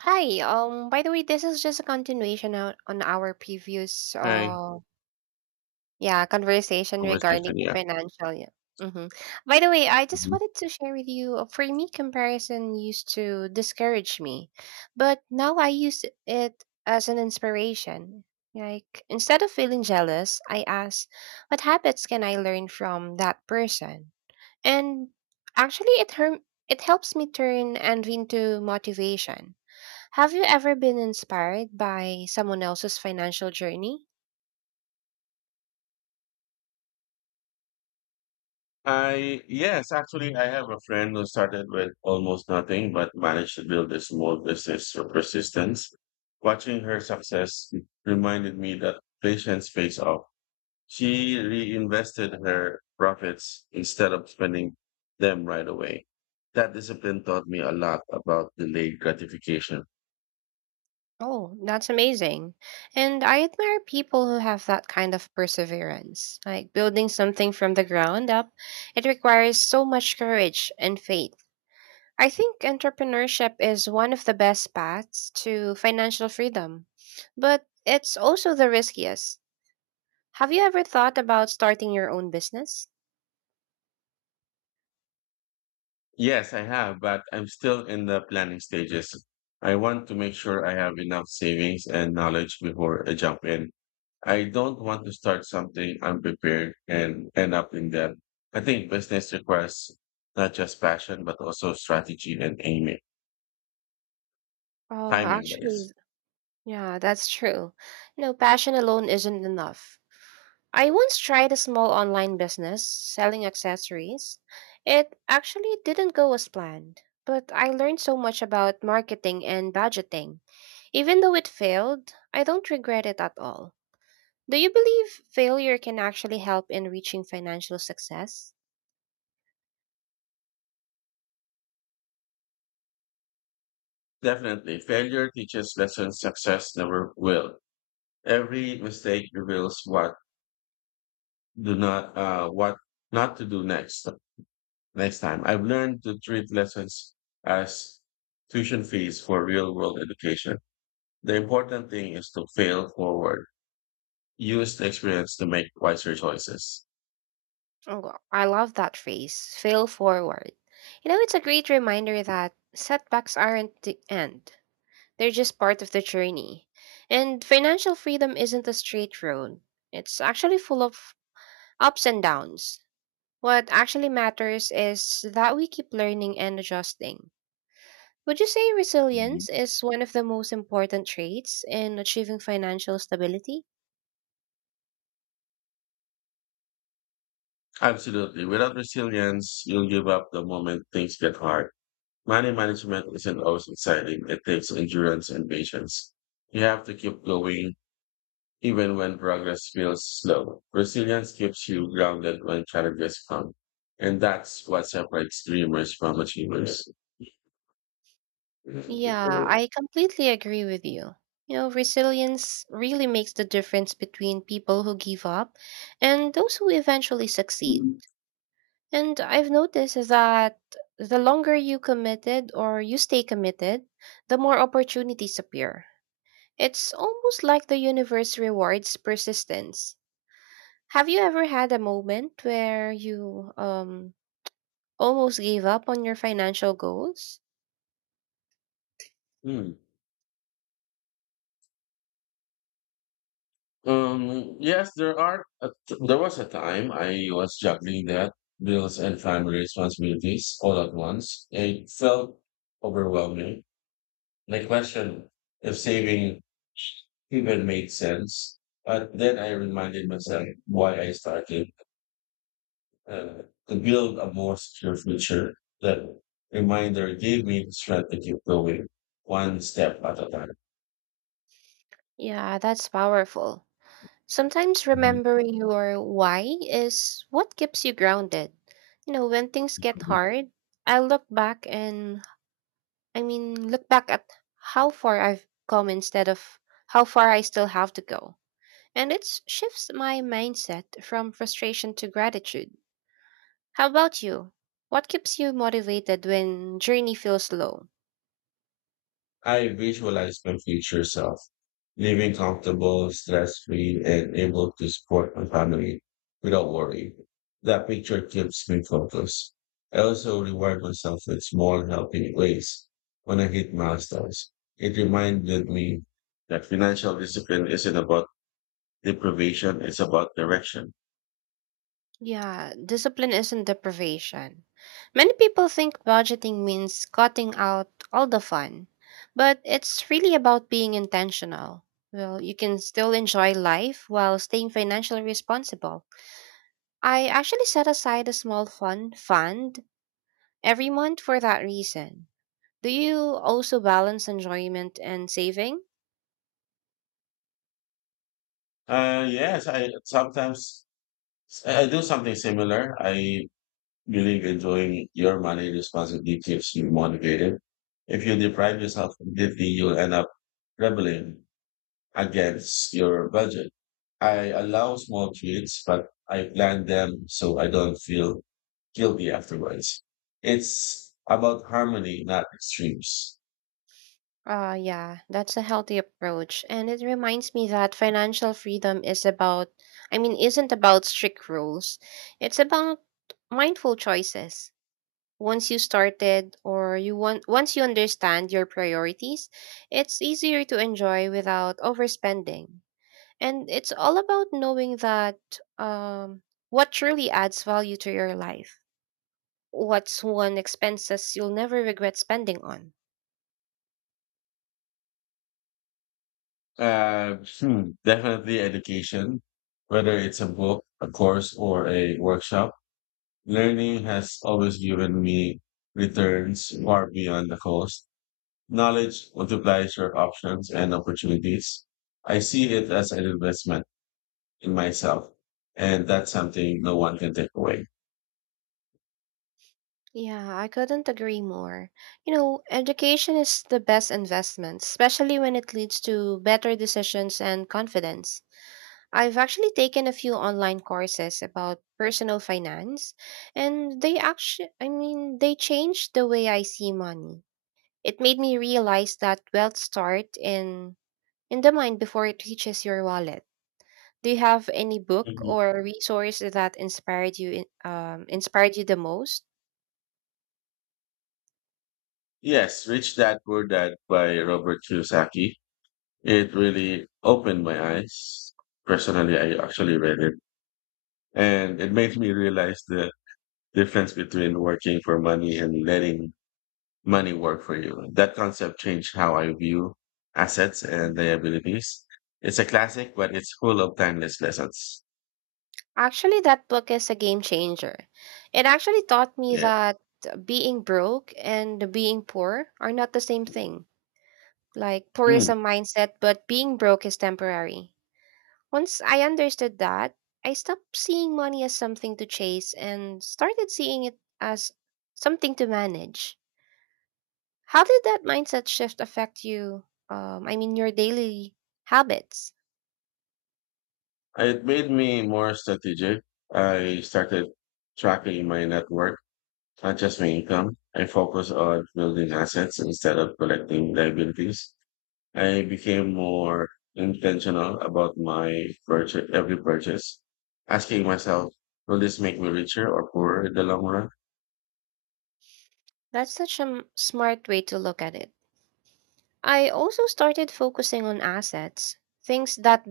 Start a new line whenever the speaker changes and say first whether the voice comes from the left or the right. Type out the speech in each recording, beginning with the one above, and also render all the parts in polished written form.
right: Hi. By the way, this is just a continuation on our previous
left: Hi.
right: yeah, conversation regarding
left: Conversation,
right: the
left: yeah.
right: financial. Yeah. Mm-hmm. By the way, I just
left: Mhm.
right: wanted to share with you, for me, comparison used to discourage me, but now I use it as an inspiration. Like, instead of feeling jealous, I ask, what habits can I learn from that person? And actually, it helps me turn envy into motivation. Have you ever been inspired by someone else's financial journey?
left: I yes, actually, I have a friend who started with almost nothing but managed to build a small business through persistence. Watching her success reminded me that patience pays off. She reinvested her profits instead of spending them right away. That discipline taught me a lot about delayed gratification.
right: Oh, that's amazing. And I admire people who have that kind of perseverance. Like building something from the ground up, it requires so much courage and faith. I think entrepreneurship is one of the best paths to financial freedom, but it's also the riskiest. Have you ever thought about starting your own business?
left: Yes, I have, but I'm still in the planning stages. I want to make sure I have enough savings and knowledge before I jump in. I don't want to start something unprepared and end up in debt. I think business requires not just passion, but also strategy and aiming,
right: Oh,
left: timing that
right: actually,
left: is.
right: yeah, that's true. You know, passion alone isn't enough. I once tried a small online business selling accessories. It actually didn't go as planned, but I learned so much about marketing and budgeting. Even though it failed, I don't regret it at all. Do you believe failure can actually help in reaching financial success?
left: Definitely, failure teaches lessons success never will. Every mistake reveals what not to do next. Next time, I've learned to treat lessons as tuition fees for real world education. The important thing is to fail forward, use the experience to make wiser choices.
right: I love that phrase, fail forward. You know, it's a great reminder that setbacks aren't the end. They're just part of the journey. And financial freedom isn't a straight road, it's actually full of ups and downs. What actually matters is that we keep learning and adjusting. Would you say
left: Mhm.
right: resilience is one of the most important traits in achieving financial stability?
left: Absolutely. Without resilience, you'll give up the moment things get hard. Money management isn't always exciting. It takes endurance and patience. You have to keep going. Even when progress feels slow, resilience keeps you grounded when challenges come. And that's what separates dreamers from achievers.
right: Yeah, I completely agree with you. You know, resilience really makes the difference between people who give up and those who eventually succeed. And I've noticed that the longer you committed or you stay committed, the more opportunities appear. It's almost like the universe rewards persistence. Have you ever had a moment where you almost gave up on your financial goals?
left: Hmm. Yes, there are. There was a time I was juggling that bills and family responsibilities all at once. It felt overwhelming. And I questioned if saving even made sense. But then I reminded myself why I started uh, to build a more secure future. That reminder gave me the strength to keep going one step at a time.
right: Yeah, that's powerful. Sometimes
left: Mhm.
right: remembering your why is what keeps you grounded. You know, when things get
left: Mhm.
right: hard, I look back and look back at how far I've come instead of how far I still have to go. And it shifts my mindset from frustration to gratitude. How about you? What keeps you motivated when journey feels low?
left: I visualize my future self living comfortable, stress free, and able to support my family without worry. That picture keeps me focused. I also reward myself with small healthy ways when I hit milestones. It reminded me that financial discipline isn't about deprivation, it's about direction.
right: Yeah, discipline isn't deprivation. Many people think budgeting means cutting out all the fun, but it's really about being intentional. Well, you can still enjoy life while staying financially responsible. I actually set aside a small fun fund every month for that reason. Do you also balance enjoyment and saving?
left: Yes, I sometimes I do something similar. I believe enjoying your money responsibly keeps you motivated. If you deprive yourself completely, you'll end up rebelling against your budget. I allow small treats, but I plan them so I don't feel guilty afterwards. It's about harmony, not extremes.
right: Yeah, that's a healthy approach and it reminds me that financial freedom is about isn't about strict rules. It's about mindful choices. Once you understand your priorities, it's easier to enjoy without overspending. And it's all about knowing that um, what truly adds value to your life. What's one expenses you'll never regret spending on?
left: Definitely education, whether it's a book, a course, or a workshop. Learning has always given me returns far beyond the cost. Knowledge multiplies your options and opportunities. I see it as an investment in myself, and that's something no one can take away.
right: Yeah, I couldn't agree more. You know, education is the best investment, especially when it leads to better decisions and confidence. I've actually taken a few online courses about personal finance, and they actually, they changed the way I see money. It made me realize that wealth start in the mind before it reaches your wallet. Do you have any book
left: Mhm.
right: or resource that inspired you, inspired you the most?
left: Yes, Rich Dad Poor Dad by Robert Kiyosaki. It really opened my eyes. Personally, I actually read it, and it made me realize the difference between working for money and letting money work for you. That concept changed how I view assets and
right: Mhm.
left: liabilities. It's a classic, but it's full of timeless lessons.
right: Actually, that book is a game changer. It actually taught me
left: Yeah.
right: that being broke and being poor are not the same thing. Like, poor is
left: Hmm.
right: a mindset, but being broke is temporary. Once I understood that, I stopped seeing money as something to chase and started seeing it as something to manage. How did that mindset shift affect you? Your daily habits.
left: It made me more strategic. I started tracking my net worth, not just my income. I focused on building assets instead of collecting liabilities. I became more intentional about my purchase, every purchase, asking myself, will this make me richer or poorer in the long run?
right: That's such a smart way to look at it. I also started focusing on assets, things that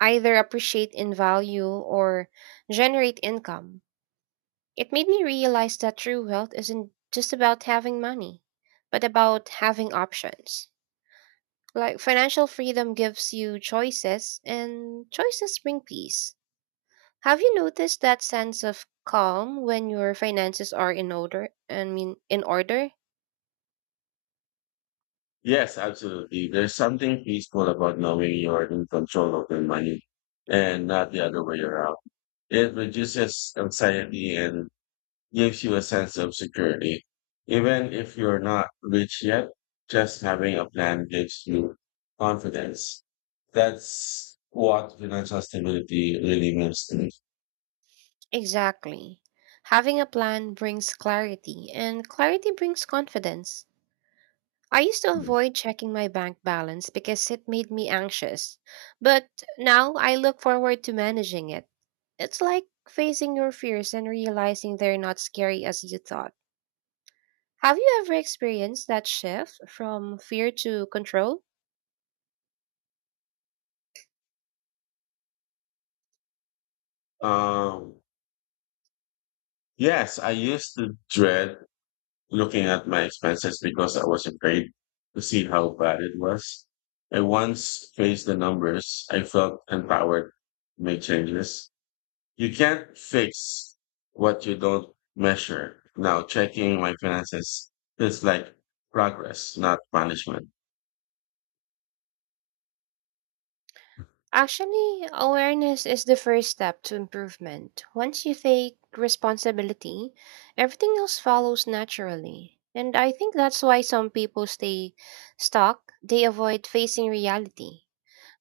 right: either appreciate in value or generate income. It made me realize that true wealth isn't just about having money, but about having options. Like financial freedom gives you choices, and choices bring peace. Have you noticed that sense of calm when your finances are in in order?
left: Yes, absolutely. There's something peaceful about knowing you're in control of the money and not the other way around. It reduces anxiety and gives you a sense of security. Even if you're not rich yet, just having a plan gives you confidence. That's what financial stability really means to me.
right: Exactly. Having a plan brings clarity, and clarity brings confidence. I used to avoid checking my bank balance because it made me anxious, but now I look forward to managing it. It's like facing your fears and realizing they're not scary as you thought. Have you ever experienced that shift from fear to control?
left: Um, yes, I used to dread looking at my expenses because I was afraid to see how bad it was. I once faced the numbers, I felt empowered to make changes. You can't fix what you don't measure. Now, checking my finances feels like progress, not punishment.
right: Actually, awareness is the first step to improvement. Once you take responsibility, everything else follows naturally. And I think that's why some people stay stuck, they avoid facing reality.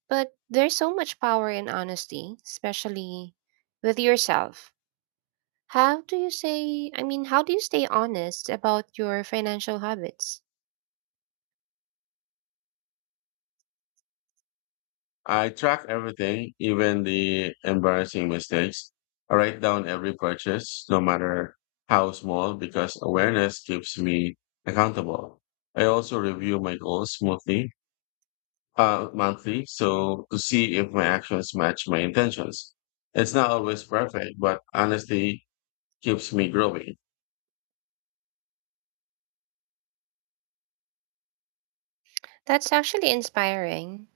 right: But there's so much power in honesty, especially with yourself. How do you stay honest about your financial habits?
left: I track everything, even the embarrassing mistakes. I write down every purchase, no matter how small, because awareness keeps me accountable. I also review my goals monthly, so to see if my actions match my intentions. It's not always perfect, but honesty keeps me growing.
right: That's actually inspiring.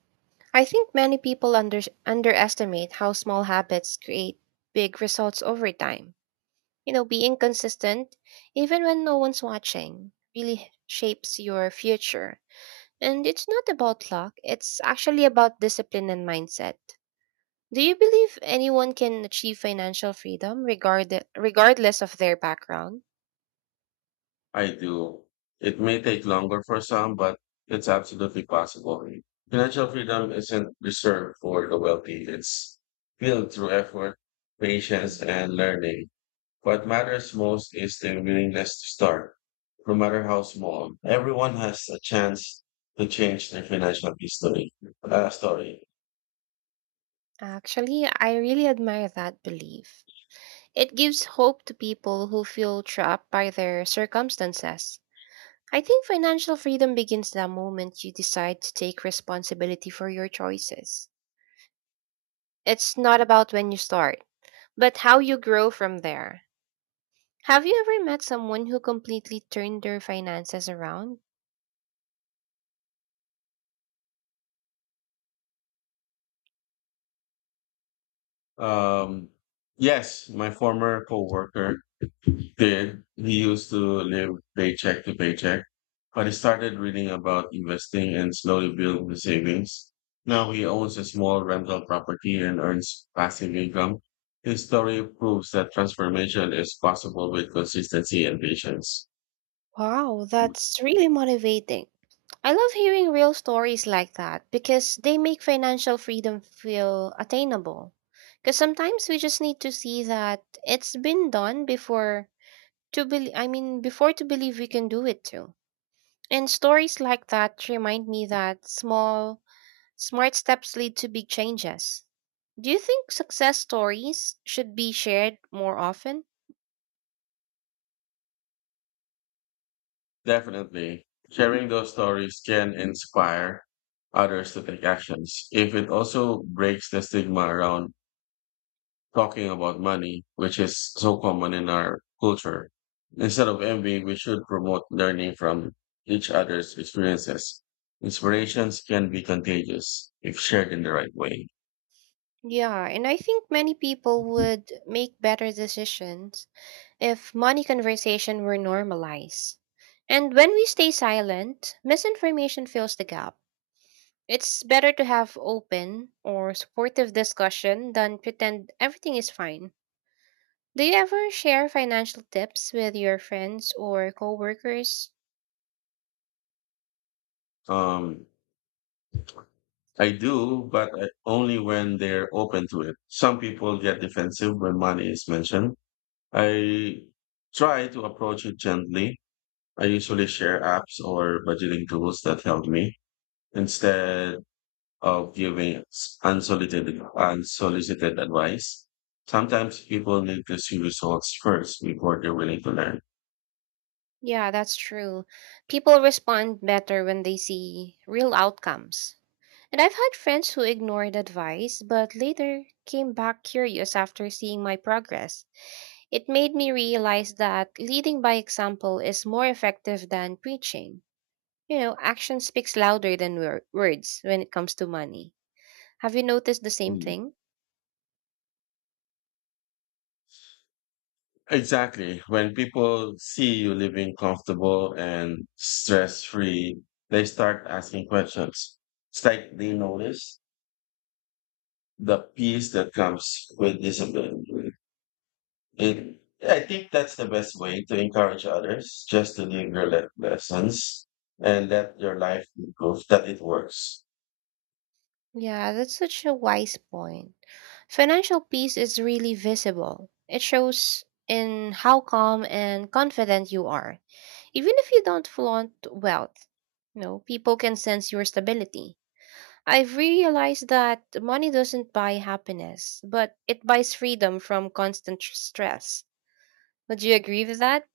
right: I think many people underestimate how small habits create big results over time. You know, being consistent, even when no one's watching, really shapes your future. And it's not about luck, it's actually about discipline and mindset. Do you believe anyone can achieve financial freedom regardless of their background?
left: I do. It may take longer for some, but it's absolutely possible. Financial freedom isn't reserved for the wealthy. It's built through effort,
right: Mm.
left: patience, and learning. What matters most is the willingness to start, no matter how small. Everyone has a chance to change their financial history, story.
right: Actually, I really admire that belief. It gives hope to people who feel trapped by their circumstances. I think financial freedom begins the moment you decide to take responsibility for your choices. It's not about when you start, but how you grow from there. Have you ever met someone who completely turned their finances around?
left: Um, yes, my former coworker did. He used to live paycheck to paycheck, but he started reading about investing and slowly built the savings. Now he owns a small rental property and earns passive income. His story proves that transformation is possible with consistency and patience.
right: Wow, that's really motivating. I love hearing real stories like that because they make financial freedom feel attainable. Because sometimes we just need to see that it's been done before to believe we can do it too. And stories like that remind me that small, smart steps lead to big changes. Do you think success stories should be shared more often?
left: Definitely, sharing those stories can inspire others to take actions. If it also breaks the stigma around talking about money, which is so common in our culture. Instead of envy, we should promote learning from each other's experiences. Inspirations can be contagious if shared in the right way.
right: Yeah, and I think many people would make better decisions if money conversation were normalized. And when we stay silent, misinformation fills the gap. It's better to have open or supportive discussion than pretend everything is fine. Do you ever share financial tips with your friends or coworkers?
left: Um, I do, but only when they're open to it. Some people get defensive when money is mentioned. I try to approach it gently. I usually share apps or budgeting tools that help me instead of giving unsolicited advice. Sometimes people need to see results first before they're willing to learn.
right: Yeah, that's true. People respond better when they see real outcomes. And I've had friends who ignored advice but later came back curious after seeing my progress. It made me realize that leading by example is more effective than preaching. You know, action speaks louder than words when it comes to money. Have you noticed the same
left: Mm.
right: thing?
left: Exactly. When people see you living comfortable and stress free, they start asking questions. It's like they notice the peace that comes with discipline. It, I think that's the best way to encourage others just to live your lessons and let your life prove that it works.
right: Yeah, that's such a wise point. Financial peace is really visible. It shows in how calm and confident you are. Even if you don't flaunt wealth, you know, people can sense your stability. I've realized that money doesn't buy happiness, but it buys freedom from constant stress. Would you agree with that?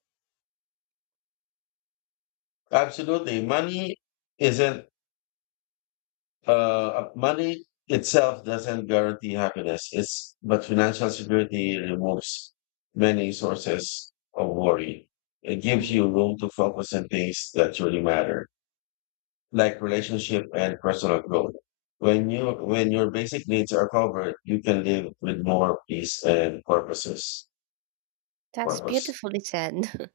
left: Absolutely. Isn't, Money itself doesn't guarantee happiness. But financial security removes many sources of worry. It gives
right: Mm,
left: you room to focus on things that truly matter, like relationship and personal growth. When your basic needs are covered, you can live with more peace and
right: that's
left: purpose.
right: beautifully said.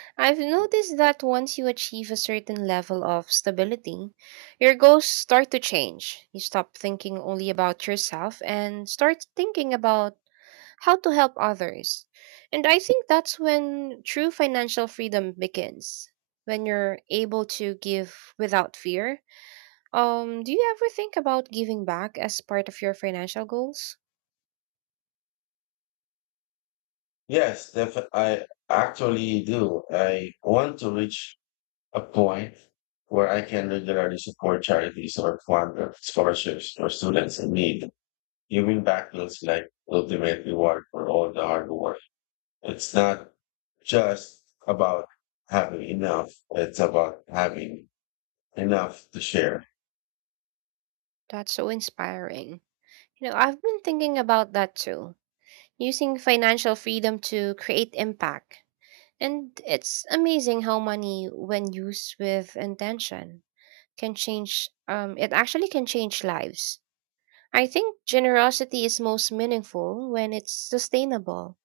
right: I've noticed that once you achieve a certain level of stability, your goals start to change. You stop thinking only about yourself and start thinking about how to help others. And I think that's when true financial freedom begins, when you're able to give without fear. Do you ever think about giving back as part of your financial goals?
left: Yes, I actually do. I want to reach a point where I can regularly support charities or fund scholarships for students in need. Giving back feels like ultimate reward for all the hard work. It's not just about having enough, it's about having enough to share.
right: That's so inspiring. You know, I've been thinking about that too using financial freedom to create impact. And it's amazing how money, when used with intention, can it actually can change lives. I think generosity is most meaningful when it's sustainable,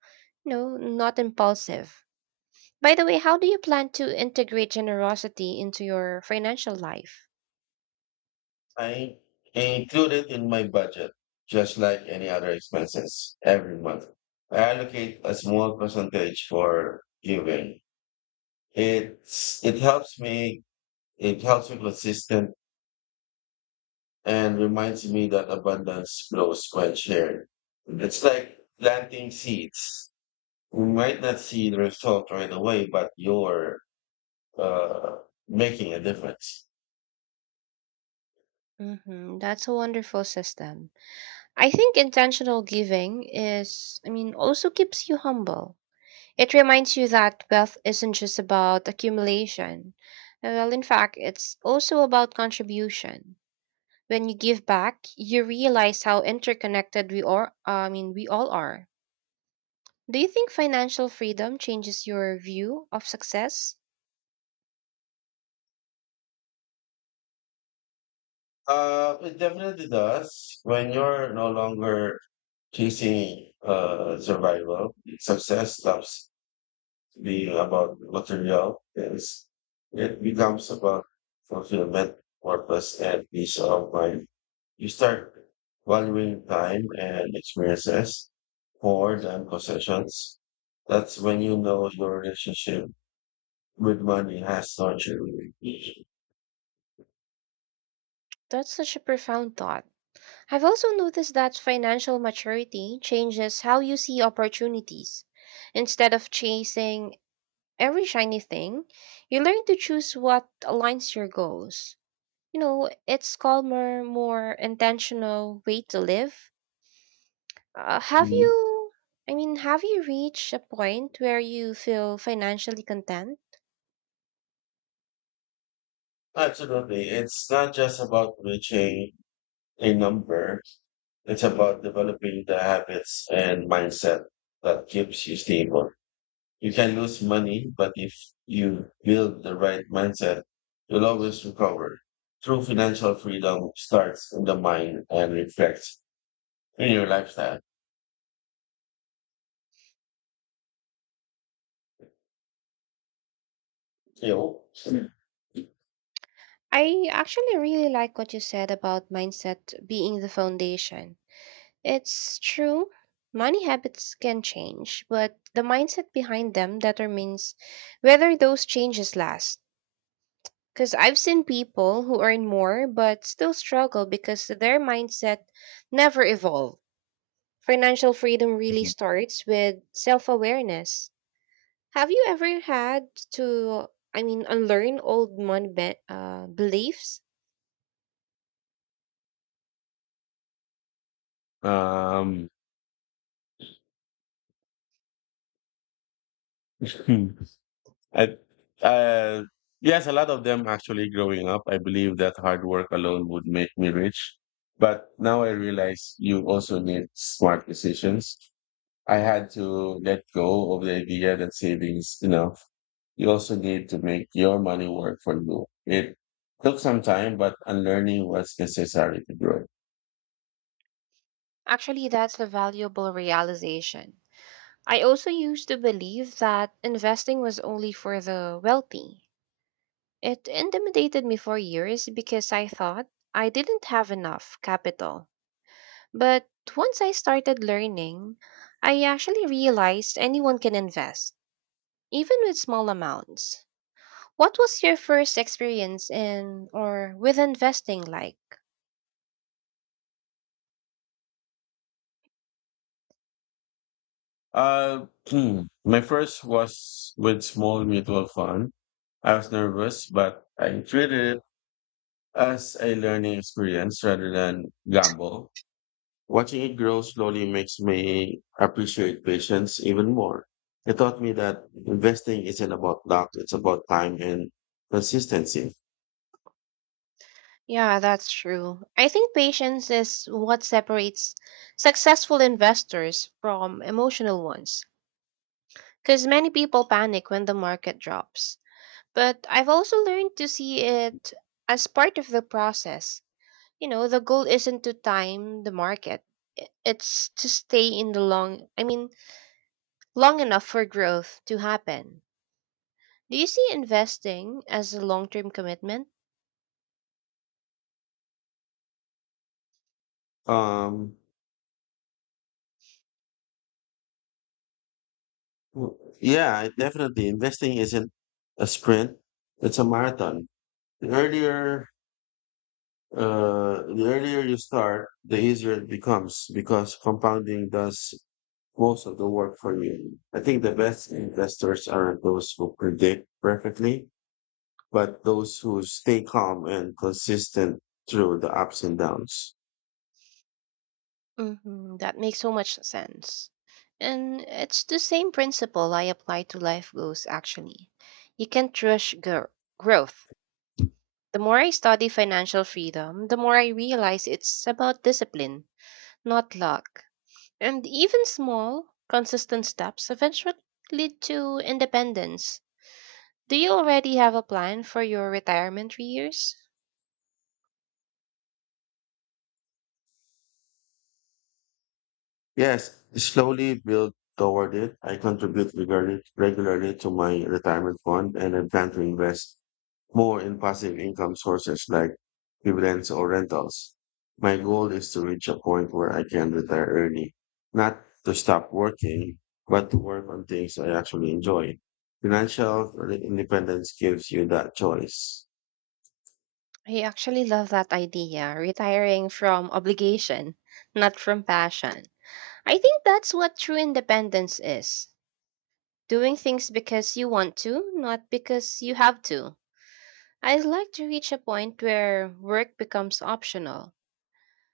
right: you know, not impulsive. By the way, how do you plan to integrate generosity into your financial life?
left: I include it in my budget, just like any other expenses every month. I allocate a small percentage for giving. It's it helps me it helps me consistent and reminds me that abundance grows when shared. It's like planting seeds. You might not see the result right away, but you're uh, making a difference.
right: Mm-hmm, that's a wonderful system. I think intentional giving is, I mean, also keeps you humble. It reminds you that wealth isn't just about accumulation. Well, in fact, it's also about contribution. When you give back, you realize how interconnected we all are. Do you think financial freedom changes your view of success?
left: It definitely does. When you're no longer chasing survival, success stops be about material is, it becomes about fulfillment, purpose, and peace of mind. You start valuing time and experiences more than possessions. That's when you know your relationship with money has nurtured you.
right: That's such a profound thought. I've also noticed that financial maturity changes how you see opportunities. Instead of chasing every shiny thing, you learn to choose what aligns your goals. You know, it's calmer, more intentional way to live. Uh, have
left: Mhm.
right: you, have you reached a point where you feel financially content?
left: Absolutely. It's not just about reaching a number, it's about developing the habits and mindset that keeps you stable. You can lose money, but if you build the right mindset, you'll always recover. True financial freedom starts in the mind and reflects in your lifestyle. You know?
right: I actually really like what you said about mindset being the foundation. It's true, money habits can change, but the mindset behind them determines whether those changes last. Because I've seen people who earn more but still struggle because their mindset never evolved. Financial freedom really starts with self awareness. Have you ever had to, I mean, unlearn old money beliefs?
left: Um, hmm. I, uh, yes, a lot of them actually growing up, I believe that hard work alone would make me rich. But now I realize you also need smart decisions. I had to let go of the idea that savings. You also need to make your money work for you. It took some time, but unlearning was necessary to grow.
right: Actually, that's a valuable realization. I also used to believe that investing was only for the wealthy. It intimidated me for years because I thought I didn't have enough capital. But once I started learning, I actually realized anyone can invest, even with small amounts. What was your first experience in or with investing like?
left: My first was with small mutual fund. I was nervous, but I treated it as a learning experience rather than gamble. Watching it grow slowly makes me appreciate patience even more. It taught me that investing isn't about luck; it's about time and consistency.
right: Yeah, that's true. I think patience is what separates successful investors from emotional ones, because many people panic when the market drops. But I've also learned to see it as part of the process. You know, the goal isn't to time the market. It's to stay in the long enough for growth to happen. Do you see investing as a long-term commitment?
left: Um, Mm. Yeah, definitely. Investing isn't a sprint; it's a marathon. The earlier, the earlier you start, the easier it becomes because compounding does most of the work for you. I think the best investors are those who predict perfectly, but those who stay calm and consistent through the ups and downs.
right: Hmm, that makes so much sense. And it's the same principle I apply to life goals, actually. You can't rush growth. The more I study financial freedom, the more I realize it's about discipline, not luck. And even small, consistent steps eventually lead to independence. Do you already have a plan for your retirement 3 years?
left: Yes, slowly build toward it. I contribute regularly to my retirement fund and I plan to invest more in passive income sources like dividends or rentals. My goal is to reach a point where I can retire early, not to stop working, but to work on things I actually enjoy. Financial independence gives you that choice.
right: I actually love that idea, retiring from obligation, not from passion. I think that's what true independence is doing things because you want to, not because you have to. I'd like to reach a point where work becomes optional.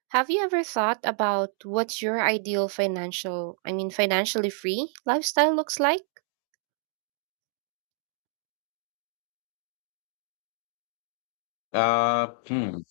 right: Have you ever thought about what your ideal financially free lifestyle looks like?
left: Uh, hmm.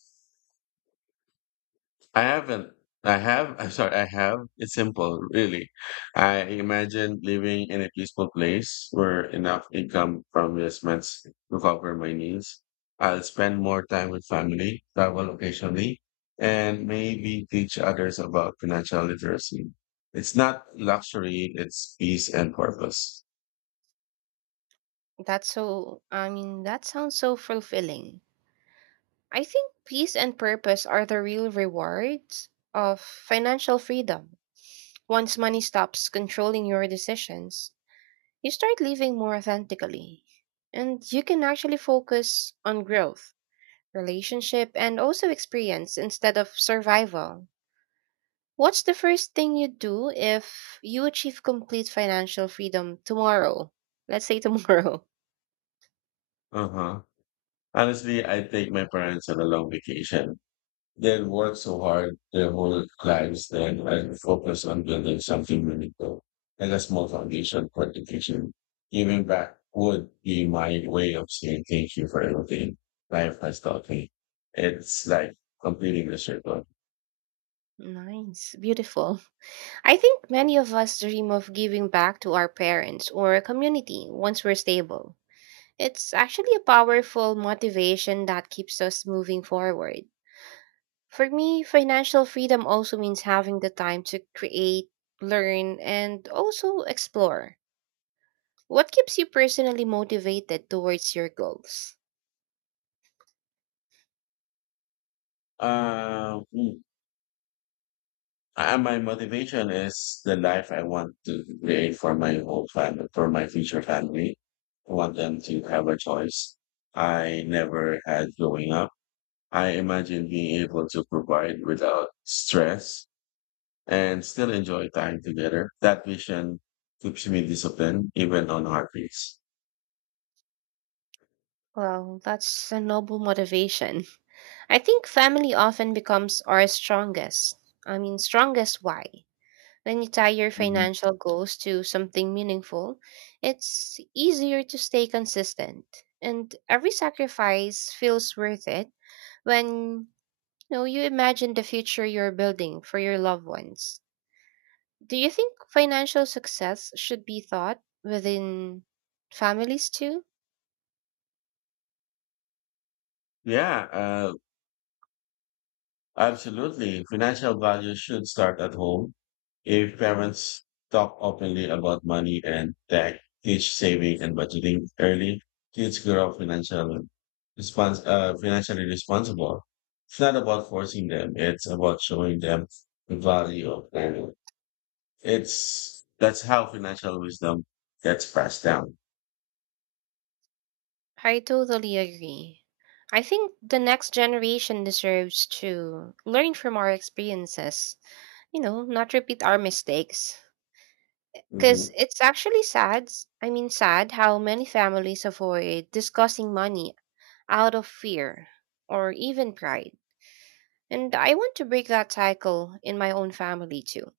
left: I haven't. I have. I'm sorry. I have. It's simple, really. I imagine living in a peaceful place where enough income from investments to cover my needs. I'll spend more time with family, travel occasionally, and maybe teach others about financial literacy. It's not luxury, it's peace and purpose.
right: That sounds so fulfilling. I think peace and purpose are the real rewards of financial freedom. Once money stops controlling your decisions, you start living more authentically. And you can actually focus on growth, relationship, and also experience instead of survival. What's the first thing you do if you achieve complete financial freedom tomorrow? Let's say tomorrow.
left: Uh-huh. Honestly, I take my parents on a long vacation. They work so hard their whole lives that I focus on building something meaningful and a small foundation for education. Giving back would be my way of saying thank you for everything life has taught me. It's like completing the circle.
right: Nice, beautiful. I think many of us dream of giving back to our parents or a community once we're stable. It's actually a powerful motivation that keeps us moving forward. For me, financial freedom also means having the time to create, learn, and also explore. What keeps you personally motivated towards your goals?
left: Uh, mm, my motivation is the life I want to create for my whole family, for my future family. I want them to have a choice I never had growing up. I imagine being able to provide without stress and still enjoy time together. That vision keeps me disciplined even on hard days.
right: Well, that's a noble motivation. I think family often becomes our strongest why. When you tie your
left: Mhm.
right: financial goals to something meaningful, it's easier to stay consistent. And every sacrifice feels worth it when No, you imagine the future you're building for your loved ones. Do you think financial success should be thought within families too?
left: Yeah, absolutely. Financial value should start at home. If parents talk openly about money and tech, teach saving and budgeting early, kids grow up financially responsible. It's not about forcing them. It's about showing them the value of planning. It's that's how financial wisdom gets passed down.
right: I totally agree. I think the next generation deserves to learn from our experiences, you know, not repeat our mistakes.
left: hmm
right: Because it's actually sad, s- I mean, sad how many families avoid discussing money out of fear or even pride. And I want to break that cycle in my own family too.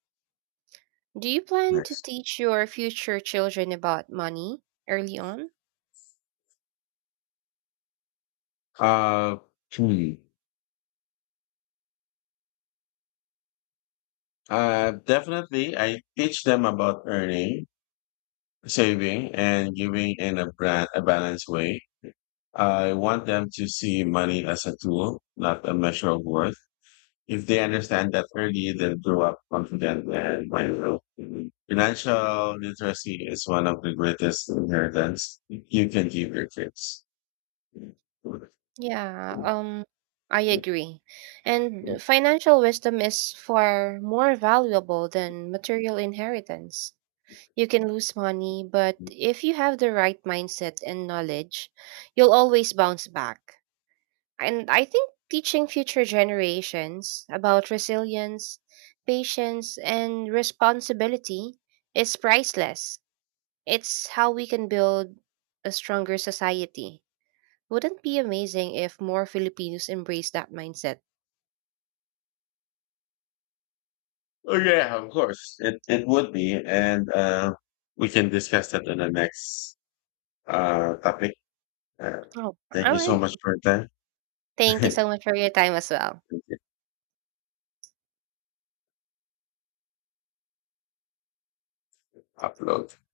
right: Do you plan to
left: Nice.
right: teach your future children about money early on?
left: Uh, hmm. Definitely, I teach them about earning, saving, and giving in a balanced way. I want them to see money as a tool, not a measure of worth. If they understand that early, they'll grow up confident and mindful. Mhm. Financial literacy is one of the greatest inheritance you can give your kids.
right: Yeah, I agree. And financial wisdom is far more valuable than material inheritance. You can lose money, but if you have the right mindset and knowledge, you'll always bounce back. And I think teaching future generations about resilience, patience, and responsibility is priceless. It's how we can build a stronger society. Wouldn't it be amazing if more Filipinos embrace that mindset?
left: Oh yeah, of course. It would be, and we can discuss that in the next topic. Uh,
right: Oh,
left: thank
right: all
left: you so
right: right.
left: much for your time.
right: Thank you so much for your time as well.
left: Upload.